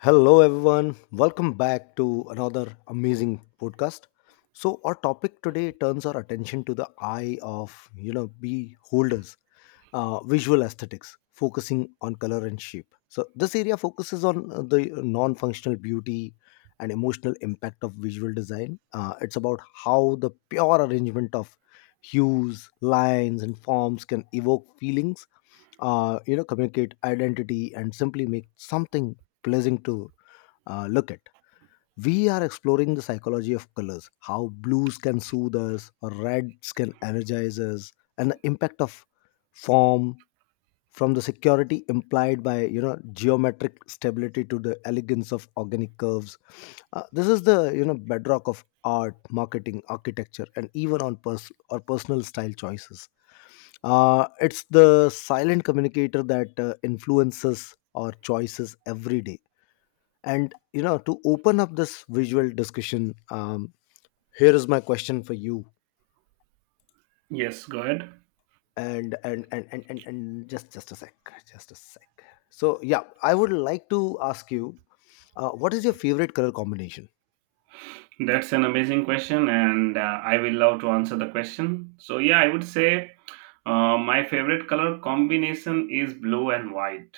Hello, everyone. Welcome back to another amazing podcast. So, our topic today turns our attention to the eye of, beholders, visual aesthetics, focusing on color and shape. So, this area focuses on the non functional beauty and emotional impact of visual design. It's about how the pure arrangement of hues, lines, and forms can evoke feelings communicate identity and simply make something pleasing to look at. We are exploring the psychology of colors, how blues can soothe us, or reds can energize us, and the impact of form from the security implied by geometric stability to the elegance of organic curves. This is the bedrock of art, marketing, architecture, and even on pers- or personal style choices. It's the silent communicator that influences our choices every day and to open up this visual discussion, here is my question for you. Yes, go ahead. And just a sec, just a sec. So yeah, I would like to ask you, what is your favorite color combination? That's an amazing question, and I will love to answer the question. So, yeah, I would say my favorite color combination is blue and white.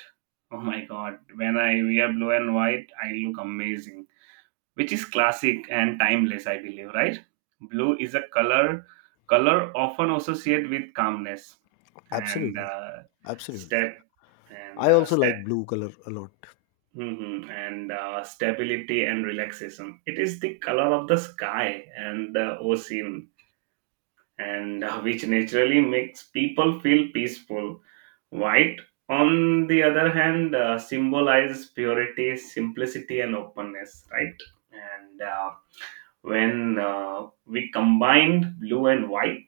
Oh my god, when I wear blue and white, I look amazing, which is classic and timeless, I believe, right? Blue is a color often associated with calmness and Absolutely, absolutely. step and I also step. like blue color a lot. And stability and relaxation. It is the color of the sky and the ocean, and which naturally makes people feel peaceful. White, on the other hand, symbolizes purity, simplicity, and openness, right? And when we combined blue and white,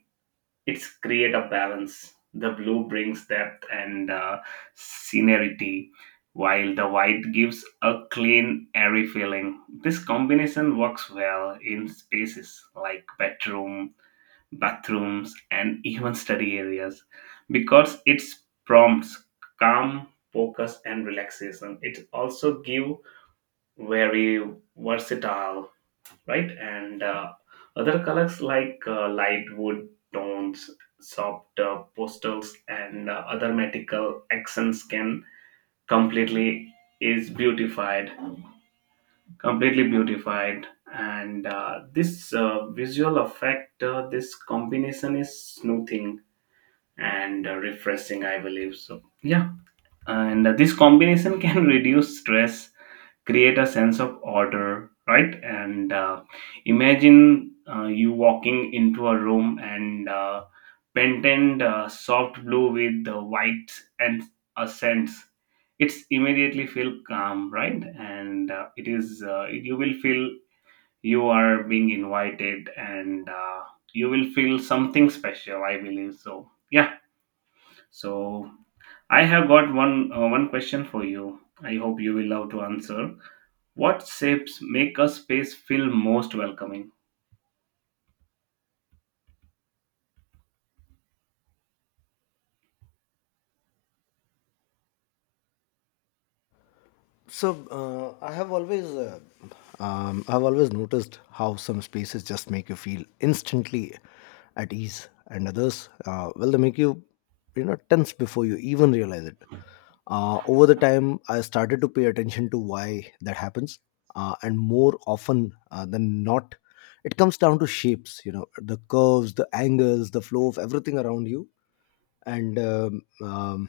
it's create a balance. The blue brings depth and scenerity, while the white gives a clean, airy feeling. This combination works well in spaces like bedroom, bathrooms, and even study areas because it prompts calm, focus, and relaxation. It also give very versatile, right? And other colors like light wood tones, soft postals, and other metallic accents can completely is beautified, completely beautified. And this visual effect, this combination is smoothing and refreshing, I believe. So, yeah, and this combination can reduce stress, create a sense of order, right, and imagine you walking into a room and painted soft blue with the white, and a sense it's immediately feel calm, right, and it is you will feel you are being invited, and you will feel something special, I believe. So, yeah, so I have got one question for you, I hope you will love to answer. What shapes make a space feel most welcoming? So I have always, I've always noticed how some spaces just make you feel instantly at ease, and others, well, they make you, tense before you even realize it. Over the time, I started to pay attention to why that happens, and more often than not, it comes down to shapes. You know, the curves, the angles, the flow of everything around you, and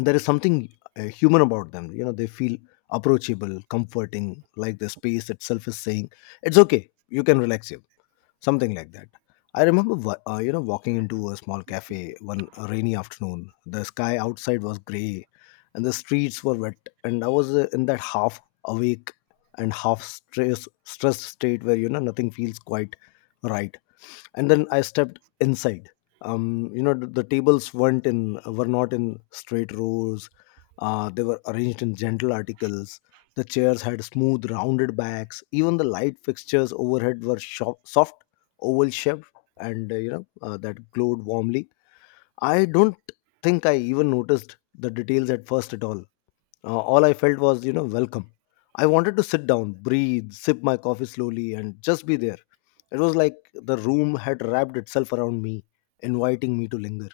there is something human about them. You know, they feel approachable, comforting, like the space itself is saying, it's okay, you can relax here, something like that. I remember you know, walking into a small cafe one rainy afternoon. The sky outside was gray and the streets were wet, and I was in that half awake and stressed state where you know nothing feels quite right. And then I stepped inside. You know, the tables weren't in were not in straight rows. They were arranged in gentle articles. The chairs had smooth rounded backs. Even the light fixtures overhead were sho soft, oval shaped, and that glowed warmly. I don't think I even noticed the details at first at all. All I felt was, you know, welcome. I wanted to sit down, breathe, sip my coffee slowly, and just be there. It was like the room had wrapped itself around me, inviting me to linger.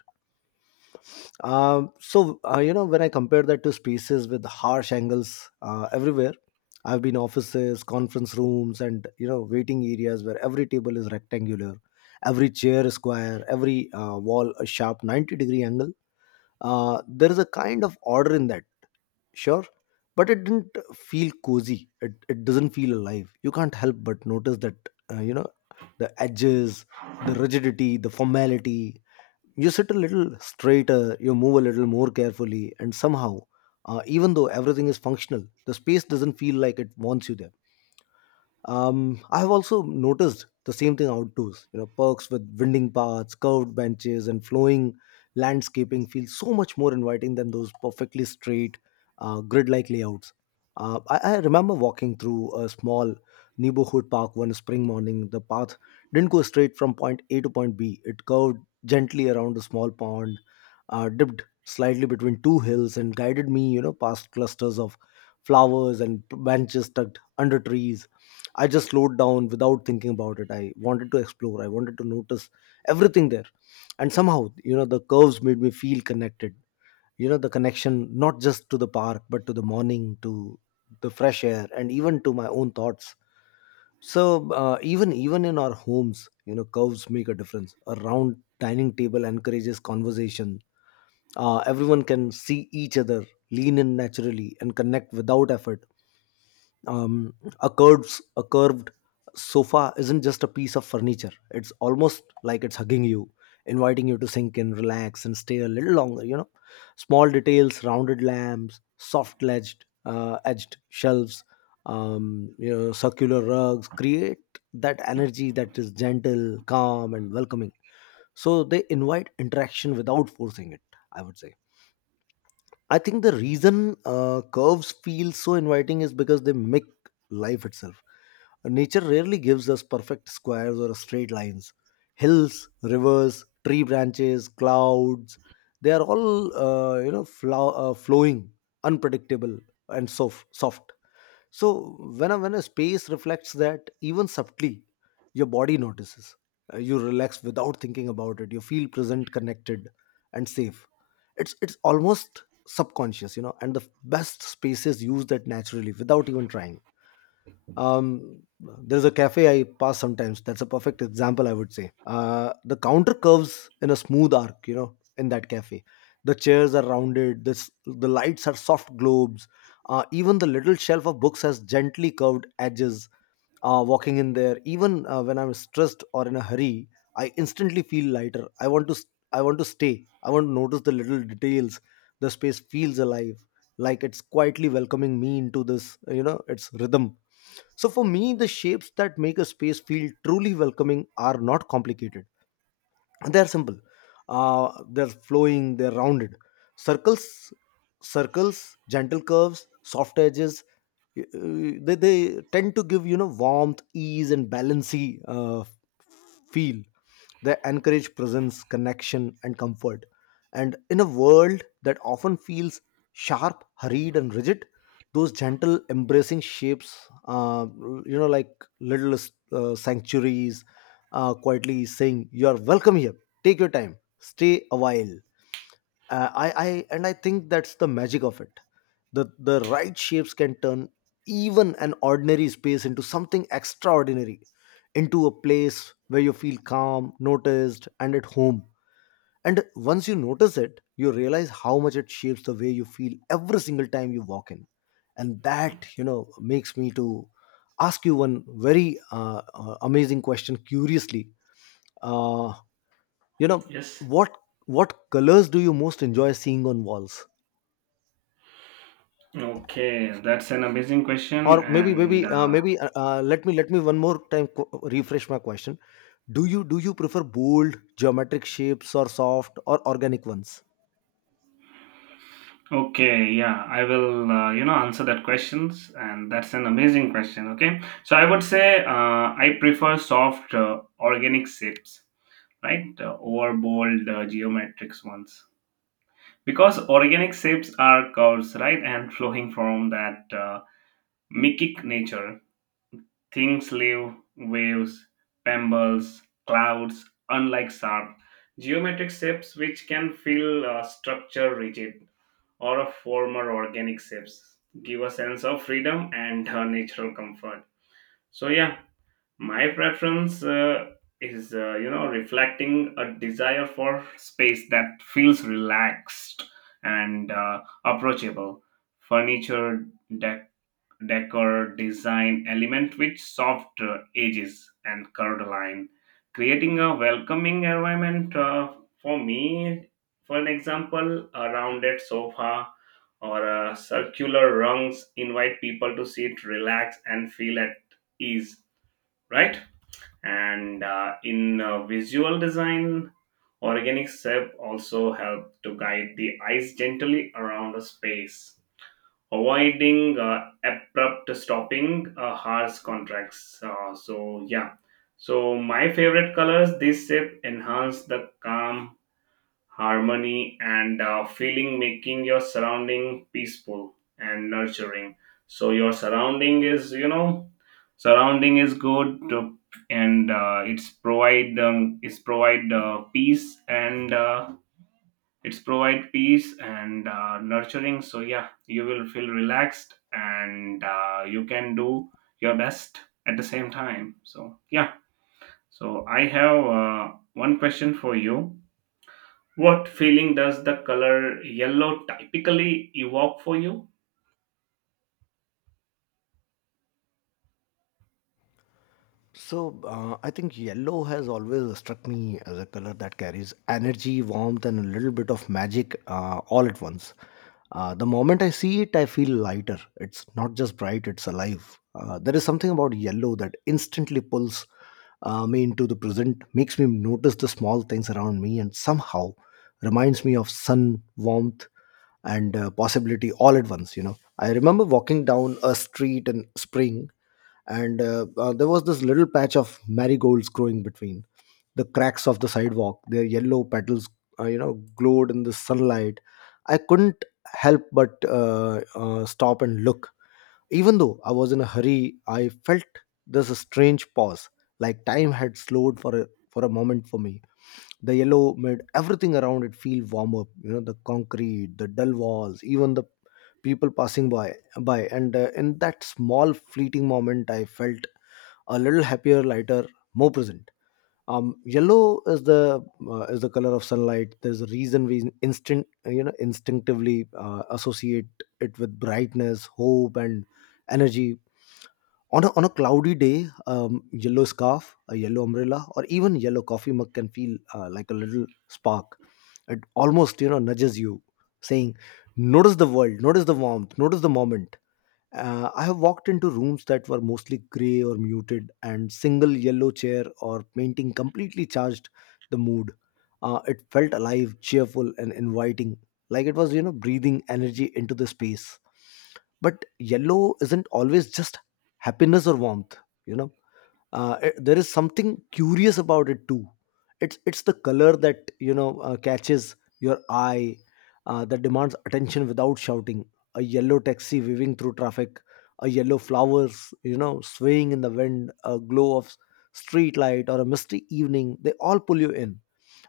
So, you know, when I compare that to spaces with harsh angles everywhere, I've been offices, conference rooms, and, you know, waiting areas where every table is rectangular, every chair is square, every wall a sharp 90-degree angle. There is a kind of order in that, sure, but it didn't feel cozy. It doesn't feel alive. You can't help but notice that, you know, the edges, the rigidity, the formality. You sit a little straighter, you move a little more carefully, and somehow, even though everything is functional, the space doesn't feel like it wants you there. I have also noticed the same thing outdoors. You know, parks with winding paths, curved benches, and flowing landscaping feel so much more inviting than those perfectly straight, grid-like layouts. I remember walking through a small neighborhood park one spring morning. The path didn't go straight from point A to point B. It curved gently around a small pond, dipped slightly between two hills, and guided me, you know, past clusters of flowers and benches tucked under trees. I just slowed down without thinking about it. I wanted to explore. I wanted to notice everything there. And somehow, you know, the curves made me feel connected. You know, the connection not just to the park, but to the morning, to the fresh air, and even to my own thoughts. So even in our homes, you know, curves make a difference. A round dining table encourages conversation. Everyone can see each other, lean in naturally, and connect without effort. um, a curved sofa isn't just a piece of furniture. It's almost like it's hugging you, inviting you to sink in, relax, and stay a little longer. You know, small details, rounded lamps, soft edged edged shelves, you know, circular rugs create that energy that is gentle, calm, and welcoming. So they invite interaction without forcing it, I would say. I think the reason curves feel so inviting is because they make life itself. Nature rarely gives us perfect squares or straight lines. Hills, rivers, tree branches, clouds, they are all flowing, unpredictable, and soft. Soft. So when when a space reflects that even subtly, your body notices. You relax without thinking about it. You feel present, connected, and safe. It's almost subconscious, you know. And the best spaces use that naturally without even trying. um, there's a cafe I pass sometimes that's a perfect example, I would say. The counter curves in a smooth arc, you know, in that cafe. The chairs are rounded, this, the lights are soft globes. Even the little shelf of books has gently curved edges. Walking in there, even when I'm stressed or in a hurry, I instantly feel lighter. I want to I want to stay. I want to notice the little details. The space feels alive, like it's quietly welcoming me into this, you know, its rhythm. So for me, the shapes that make a space feel truly welcoming are not complicated. They're simple. uh, they're flowing, they're rounded, circles circles, gentle curves, soft edges. They tend to give, you know, warmth, ease, and feel. They encourage presence, connection, and comfort. And in a world that often feels sharp, hurried, and rigid, those gentle embracing shapes, uh, you know, like little sanctuaries, quietly saying, you are welcome here, take your time, stay a while. I think that's the magic of it. The right shapes can turn even an ordinary space into something extraordinary, into a place where you feel calm, noticed, and at home. And once you notice it, you realize how much it shapes the way you feel every single time you walk in. And that, you know, makes me to ask you one very amazing question curiously. uh, you know Yes. what what colors do you most enjoy seeing on walls? Okay, that's an amazing question. Or maybe And maybe uh, maybe uh, uh, let me one more time refresh my question. Do you prefer bold geometric shapes or soft or organic ones? okay, yeah, I will answer that questions. And that's an amazing question. Okay, so I would say I prefer soft organic shapes, right, over bold geometric ones, because organic shapes are curves, right, and flowing from that mikic nature. Things live waves, pebbles, clouds, unlike sharp geometric shapes which can feel structure rigid, or a former organic shapes give a sense of freedom and natural comfort. So, yeah, my preference is reflecting a desire for space that feels relaxed and approachable, furniture decor design element with soft edges and curved line, creating a welcoming environment for me. For an example, a rounded sofa or circular rungs invite people to sit, relax, and feel at ease, right? And in visual design, organic shape also help to guide the eyes gently around a space, avoiding abrupt stopping, harsh contracts, so, yeah, so my favorite colors this shape enhance the calm, harmony, and feeling, making your surrounding peaceful and nurturing. So your surrounding is good to, and it's provide peace and it's provide peace and nurturing. So, yeah, you will feel relaxed and you can do your best at the same time. So, yeah. So I have one question for you. What feeling does the color yellow typically evoke for you? So I think yellow has always struck me as a color that carries energy, warmth, and a little bit of magic all at once. The moment I see it, I feel lighter. It's not just bright; it's alive. There is something about yellow that instantly pulls me into the present, makes me notice the small things around me, and somehow reminds me of sun, warmth, and possibility all at once. You know, I remember walking down a street in spring and there was this little patch of marigolds growing between the cracks of the sidewalk. Their yellow petals, you know, glowed in the sunlight. I couldn't help but stop and look. Even though I was in a hurry, I felt this strange pause, like time had slowed for for a moment for me. The yellow made everything around it feel warmer, you know, the concrete, the dull walls, even the people passing by and in that small fleeting moment I felt a little happier, lighter, more present. Yellow is the color of sunlight. There's a reason we instant you know, instinctively associate it with brightness, hope, and energy. On on a cloudy day, yellow scarf, a yellow umbrella, or even yellow coffee mug can feel like a little spark. It almost, you know, nudges you, saying, notice the world, notice the warmth, notice the moment. Uh, I have walked into rooms that were mostly grey or muted, and single yellow chair or painting completely charged the mood. It felt alive, cheerful, and inviting, like it was, you know, breathing energy into the space. But yellow isn't always just happiness or warmth, you know it- there is something curious about it too. It's the color that catches your eye, that demands attention without shouting. A yellow taxi weaving through traffic, a yellow flowers swaying in the wind, a glow of street light or a misty evening, they all pull you in.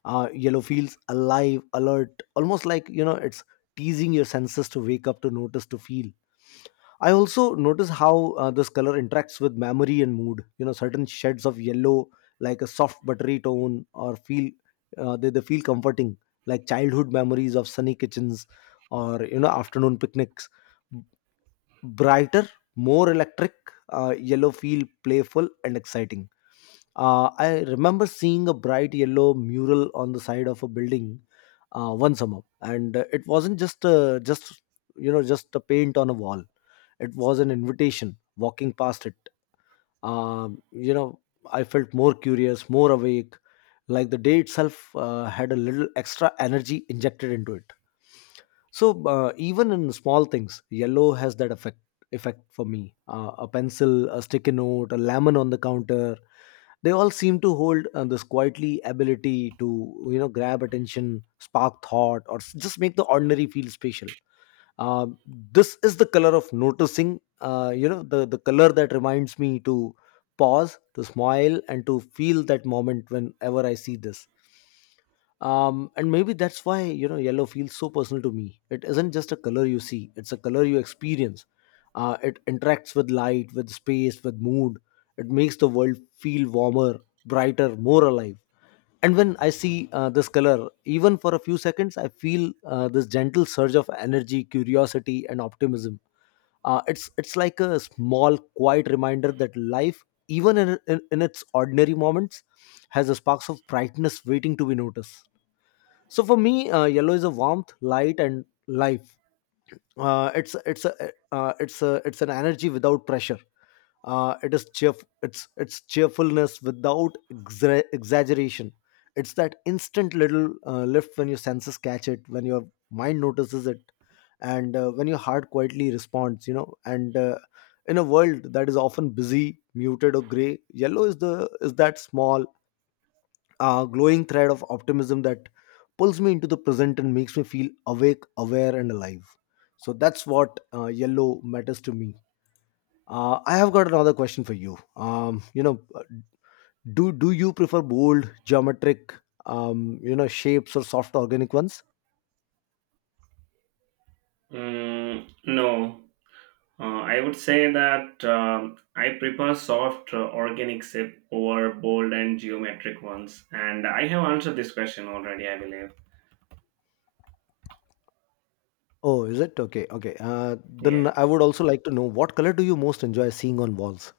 Yellow feels alive, alert, almost like it's teasing your senses to wake up, to notice, to feel. I also notice how this color interacts with memory and mood. You know, certain shades of yellow, like a soft buttery tone, or feel, they feel comforting, like childhood memories of sunny kitchens or afternoon picnics, brighter, more electric. Yellow feel playful and exciting. I remember seeing a bright yellow mural on the side of a building one summer, and it wasn't just just a paint on a wall. It was an invitation. Walking past it, um, you know, I felt more curious, more awake, like the day itself had a little extra energy injected into it. So even in small things yellow has that effect for me. A pencil, a sticky note, a lemon on the counter, they all seem to hold this quietly ability to grab attention, spark thought, or just make the ordinary feel special. Uh, this is the color of noticing. You know, the color that reminds me to pause, to smile, and to feel that moment whenever I see this. And maybe that's why yellow feels so personal to me. It isn't just a color you see, it's a color you experience. It interacts with light, with space, with mood. It makes the world feel warmer, brighter, more alive. And when I see this color, even for a few seconds, I feel this gentle surge of energy, curiosity, and optimism. It's like a small, quiet reminder that life, even in its ordinary moments, has a sparks of brightness waiting to be noticed. So for me, yellow is a warmth, light, and life. Uh, it's it's a it's an energy without pressure. It's cheerfulness without exaggeration. It's that instant little lift when your senses catch it, when your mind notices it, and when your heart quietly responds. You know, and In a world that is often busy, muted, or gray, yellow is the is that small, a glowing thread of optimism that pulls me into the present and makes me feel awake, aware, and alive. So that's what yellow matters to me. I have got another question for you. Do you prefer bold, geometric, shapes or soft organic ones? Mm, no. I would say that I prefer soft organic sip over bold and geometric ones. And I have answered this question already, I believe. Oh, is it okay? Okay. Yeah. Then I would also like to know, what color do you most enjoy seeing on walls?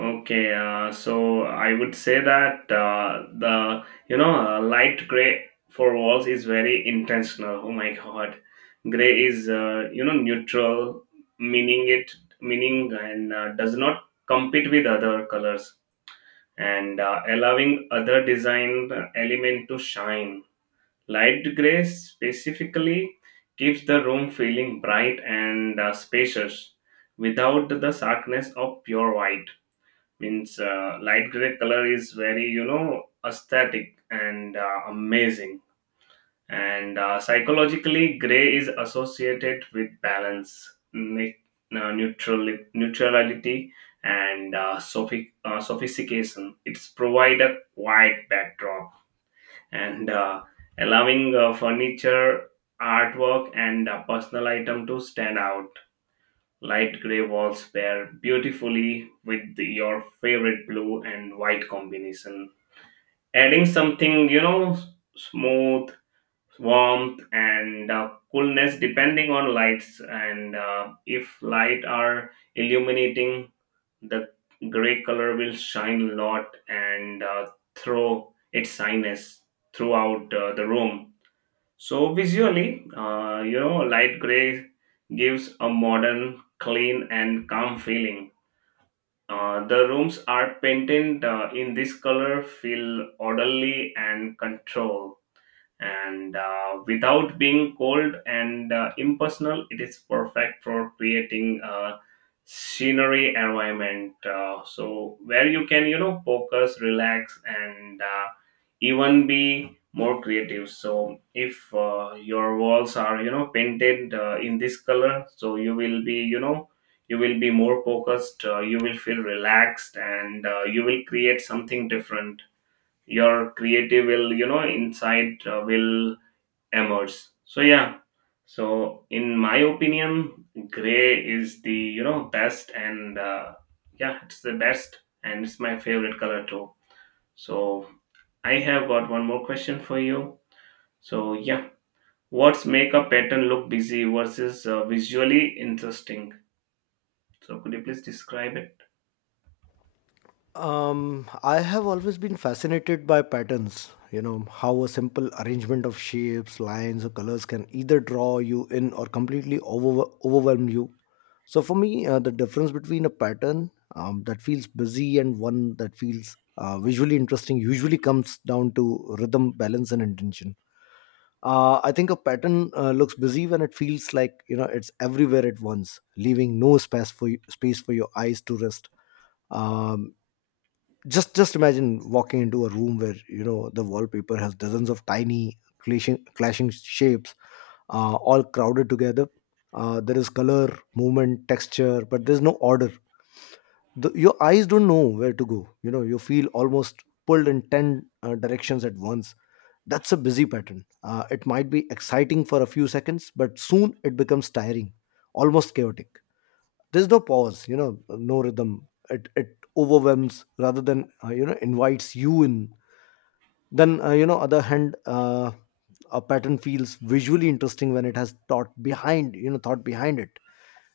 Okay, so I would say that the light gray for walls is very intentional. Oh my god, gray is neutral, meaning it meaning and does not compete with other colors and allowing other design element to shine. Light gray specifically keeps the room feeling bright and spacious, without the starkness of pure white, means light gray color is very aesthetic and amazing. And psychologically, gray is associated with balance, neutral neutrality, and sophistication. It's provide a quiet backdrop and allowing furniture, artwork, and personal item to stand out. Light gray walls pair beautifully with your favorite blue and white combination, adding something, smooth, warmth, and coolness depending on lights. And if light are illuminating, the gray color will shine a lot, and throw its shyness throughout the room. So visually, light gray gives a modern, clean, and calm feeling. The rooms are painted in this color, feel orderly and controlled and without being cold and impersonal. It is perfect for creating a scenery environment, so where you can focus, relax, and even be more creative. So if your walls are painted in this color, so you will be more focused, you will feel relaxed and you will create something different. Your creative will insight will emerge. So, yeah, so in my opinion, gray is the best and yeah, it's the best, and it's my favorite color too. So I have got one more question for you. So, yeah, what's make a pattern look busy versus visually interesting? So could you please describe it? I have always been fascinated by patterns. You know, how a simple arrangement of shapes, lines, or colors can either draw you in or completely overwhelm you. So, for me, the difference between a pattern that feels busy and one that feels visually interesting usually comes down to rhythm, balance, and intention. I think a pattern looks busy when it feels like it's everywhere at once, leaving no space for you, space for your eyes to rest. Um, just just imagine walking into a room where the wallpaper has dozens of tiny clashing shapes, all crowded together. There is color, movement, texture, but there's no order. Your eyes don't know where to go. You know, you feel almost pulled in 10 directions at once. That's a busy pattern. It might be exciting for a few seconds, but soon it becomes tiring, almost chaotic. There's no pause, you know, no rhythm. It overwhelms rather than invites you in. Then other hand, a pattern feels visually interesting when it has thought behind it.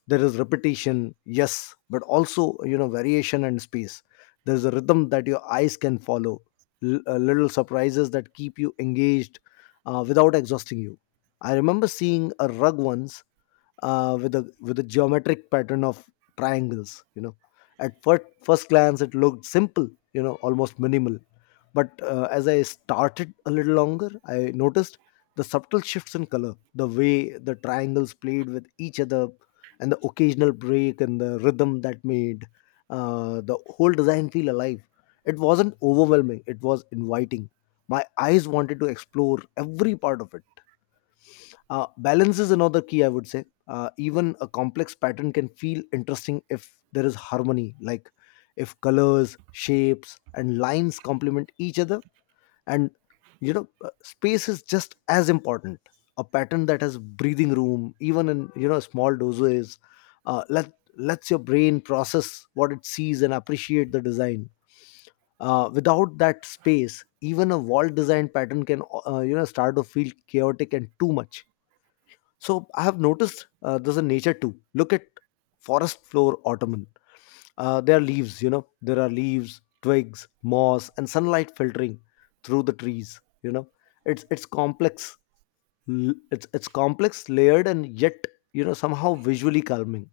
There is repetition, yes, but also, you know, variation and space. There's a rhythm that your eyes can follow, little surprises that keep you engaged without exhausting you. I remember seeing a rug once with a geometric pattern of triangles. You know, at first glance it looked simple, you know, almost minimal. But as I started a little longer, I noticed the subtle shifts in color, the way the triangles played with each other, and the occasional break and the rhythm that made the whole design feel alive. It wasn't overwhelming; it was inviting. My eyes wanted to explore every part of it. Balance is another key, I would say. Even a complex pattern can feel interesting if there is harmony, like if colors, shapes, and lines complement each other. And Space is just as important. A pattern that has breathing room, even in, you know, small doses, uh, let lets your brain process what it sees and appreciate the design. Without that space, even a wall design pattern can start to feel chaotic and too much. So I have noticed there's a nature too. Look at forest floor ottoman. There are leaves, twigs, moss, and sunlight filtering through the trees. You know, it's complex. It's complex, layered, and yet, you know, somehow visually calming.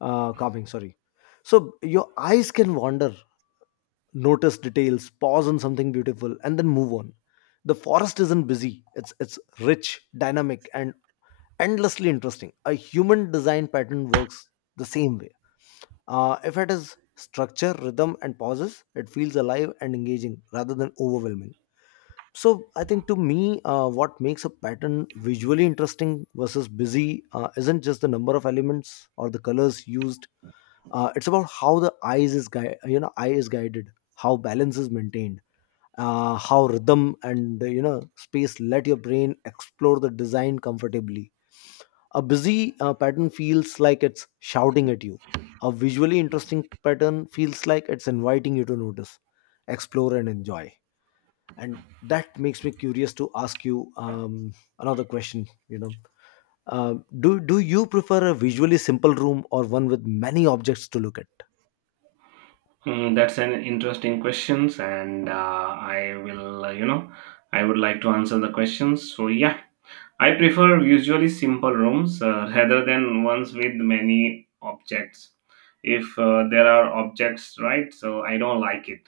Calming, sorry. So your eyes can wander, notice details, pause on something beautiful, and then move on. The forest isn't busy. It's rich, dynamic, and endlessly interesting. A human design pattern works the same way. If it is structure, rhythm, and pauses, it feels alive and engaging rather than overwhelming. So, I think, to me, what makes a pattern visually interesting versus busy isn't just the number of elements or the colors used. It's about how the eye is guided, how balance is maintained, how rhythm and, you know, space let your brain explore the design comfortably. A busy pattern feels like it's shouting at you. A visually interesting pattern feels like it's inviting you to notice, explore, and enjoy. And that makes me curious to ask you another question. You know, do you prefer a visually simple room or one with many objects to look at? Hmm, that's an interesting questions, and I will, you know, I would like to answer the questions. So, yeah, I prefer usually simple rooms rather than ones with many objects. If there are objects, right? So I don't like it.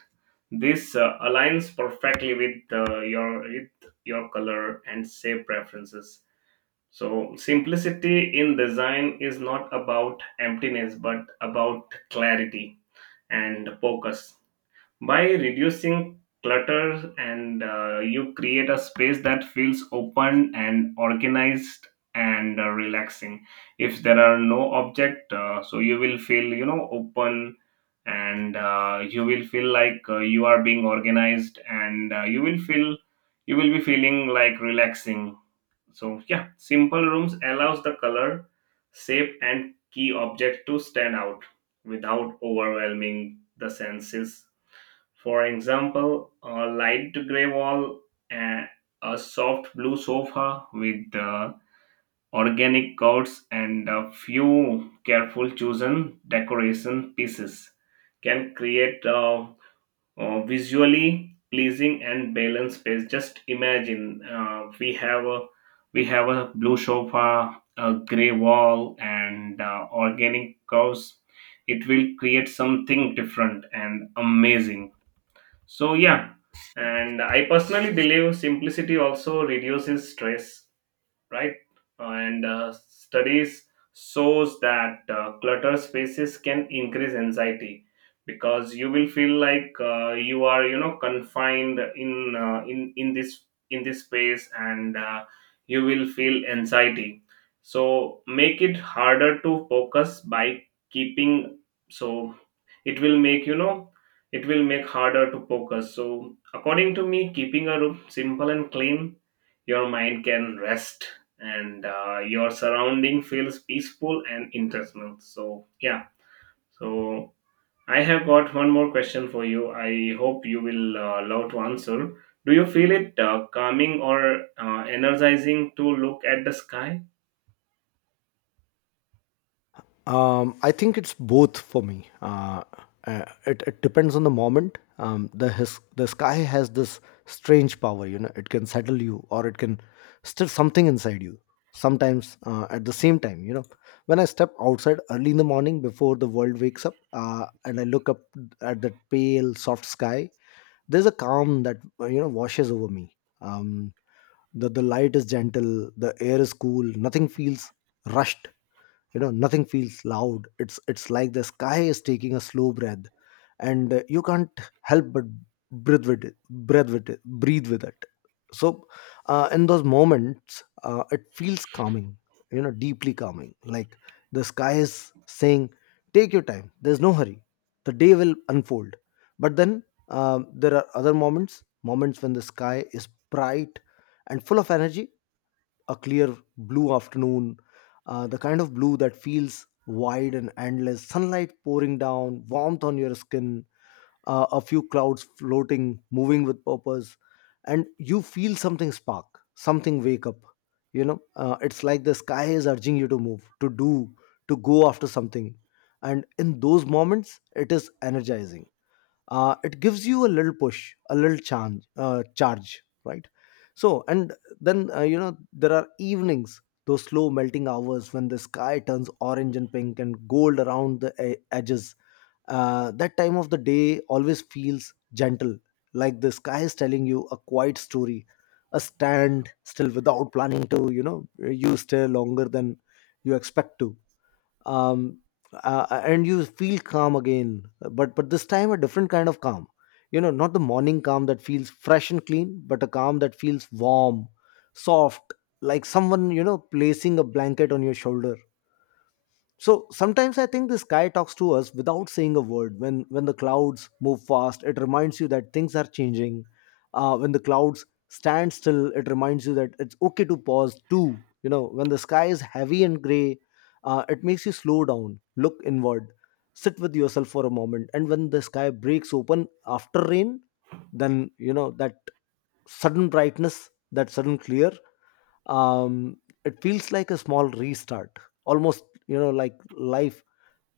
This aligns perfectly with your color and shape preferences. So simplicity in design is not about emptiness, but about clarity and focus, by reducing clutter and you create a space that feels open and organized and relaxing. If there are no object, so you will feel open, and you will feel like you are being organized, and you will be feeling like relaxing. So, yeah, simple rooms allows the color, shape, and key object to stand out without overwhelming the senses. For example, a light gray wall and a soft blue sofa with organic curds and a few careful chosen decoration pieces can create a visually pleasing and balanced space. Just imagine we have a blue sofa, a gray wall, and organic cows. It will create something different and amazing. So, yeah, and I personally believe simplicity also reduces stress, right? And studies shows that cluttered spaces can increase anxiety because you will feel like you are confined in in this space, and you will feel anxiety. So make it harder to focus by keeping, so it will make harder to focus. So according to me, keeping a room simple and clean, your mind can rest, and your surrounding feels peaceful and intentional. So, yeah, so I have got one more question for you, I hope you will love to answer. Do you feel it calming or energizing to look at the sky? I think it's both for me. It depends on the moment. The sky has this strange power, you know. It can settle you, or it can stir something inside you. Sometimes at the same time, you know. When I step outside early in the morning before the world wakes up, and I look up at that pale, soft sky, there's a calm that washes over me. Um, the light is gentle, the air is cool, nothing feels rushed. You know, nothing feels loud. It's like the sky is taking a slow breath and you can't help but breathe with it. So in those moments it feels calming, you know, deeply calming, like the sky is saying, take your time, there's no hurry, the day will unfold. But then, there are other moments when the sky is bright and full of energy. A clear blue afternoon, the kind of blue that feels wide and endless, sunlight pouring down, warmth on your skin, a few clouds floating, moving with purpose, and you feel something spark, something wake up. You know, it's like the sky is urging you to move, to do, to go after something. And in those moments, it is energizing. It gives you a little push, a little charge, right? So and then, there are evenings, those slow melting hours when the sky turns orange and pink and gold around the edges. That time of the day always feels gentle, like the sky is telling you a quiet story. A stand still without planning to, you know, you stay longer than you expect to. um, and you feel calm again, but this time a different kind of calm. You know, not the morning calm that feels fresh and clean, but a calm that feels warm, soft, like someone, you know, placing a blanket on your shoulder. So sometimes I think the sky talks to us without saying a word. When the clouds move fast, it reminds you that things are changing. When the clouds stand still, it reminds you that it's okay to pause too. You know, when the sky is heavy and gray, it makes you slow down, look inward, sit with yourself for a moment. And when the sky breaks open after rain, then you know that sudden brightness, that sudden clear, um, it feels like a small restart, almost, you know, like life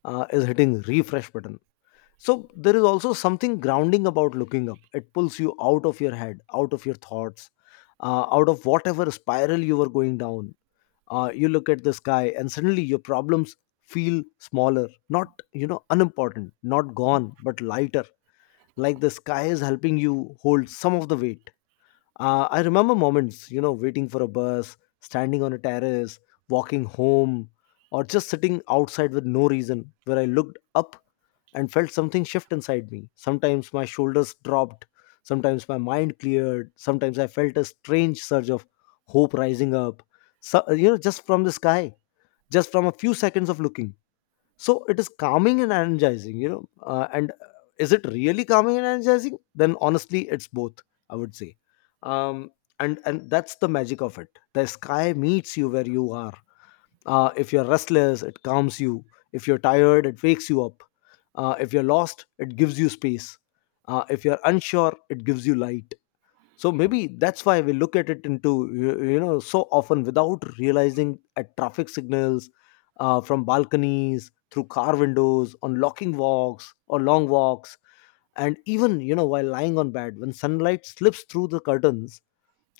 is hitting refresh button. So there is also something grounding about looking up. It pulls you out of your head, out of your thoughts, out of whatever spiral you were going down. You look at the sky and suddenly your problems feel smaller, not, you know, unimportant, not gone, but lighter, like the sky is helping you hold some of the weight. I remember moments, you know, waiting for a bus, standing on a terrace, walking home, or just sitting outside with no reason, where I looked up and felt something shift inside me. Sometimes my shoulders dropped, sometimes my mind cleared, sometimes I felt a strange surge of hope rising up, so, you know, just from the sky, just from a few seconds of looking. So it is calming and energizing, you know, and is it really calming and energizing? Then honestly it's both, I would say. um, and that's the magic of it. The sky meets you where you are. If you're restless it calms you, if you're tired it wakes you up, if you're lost it gives you space, if you're unsure it gives you light. So maybe that's why we look at it into you know so often without realizing, at traffic signals, from balconies, through car windows, on locking walks or long walks, and even, you know, while lying on bed when sunlight slips through the curtains.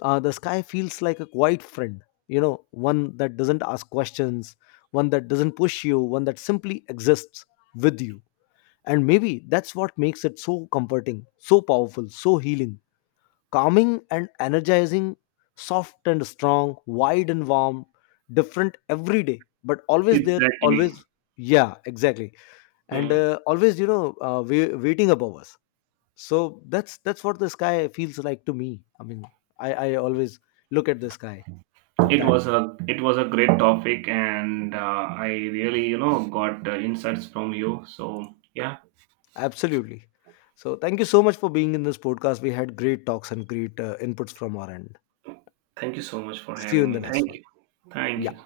The sky feels like a quiet friend, you know, one that doesn't ask questions, one that doesn't push you, one that simply exists with you. And maybe that's what makes it so comforting, so powerful, so healing, calming and energizing, soft and strong, wide and warm, different every day, but always there, always. Exactly. Yeah, exactly. And Hmm. Always, you know, waiting above us. So that's what the sky feels like to me. I mean, I always look at the sky with it that. was a it was a great topic, and I really got insights from you. So, yeah, Absolutely. So thank you so much for being in this podcast. We had great talks and great inputs from our end. thank you so much for See you in having the me. next Thank one. you, thank Yeah. you.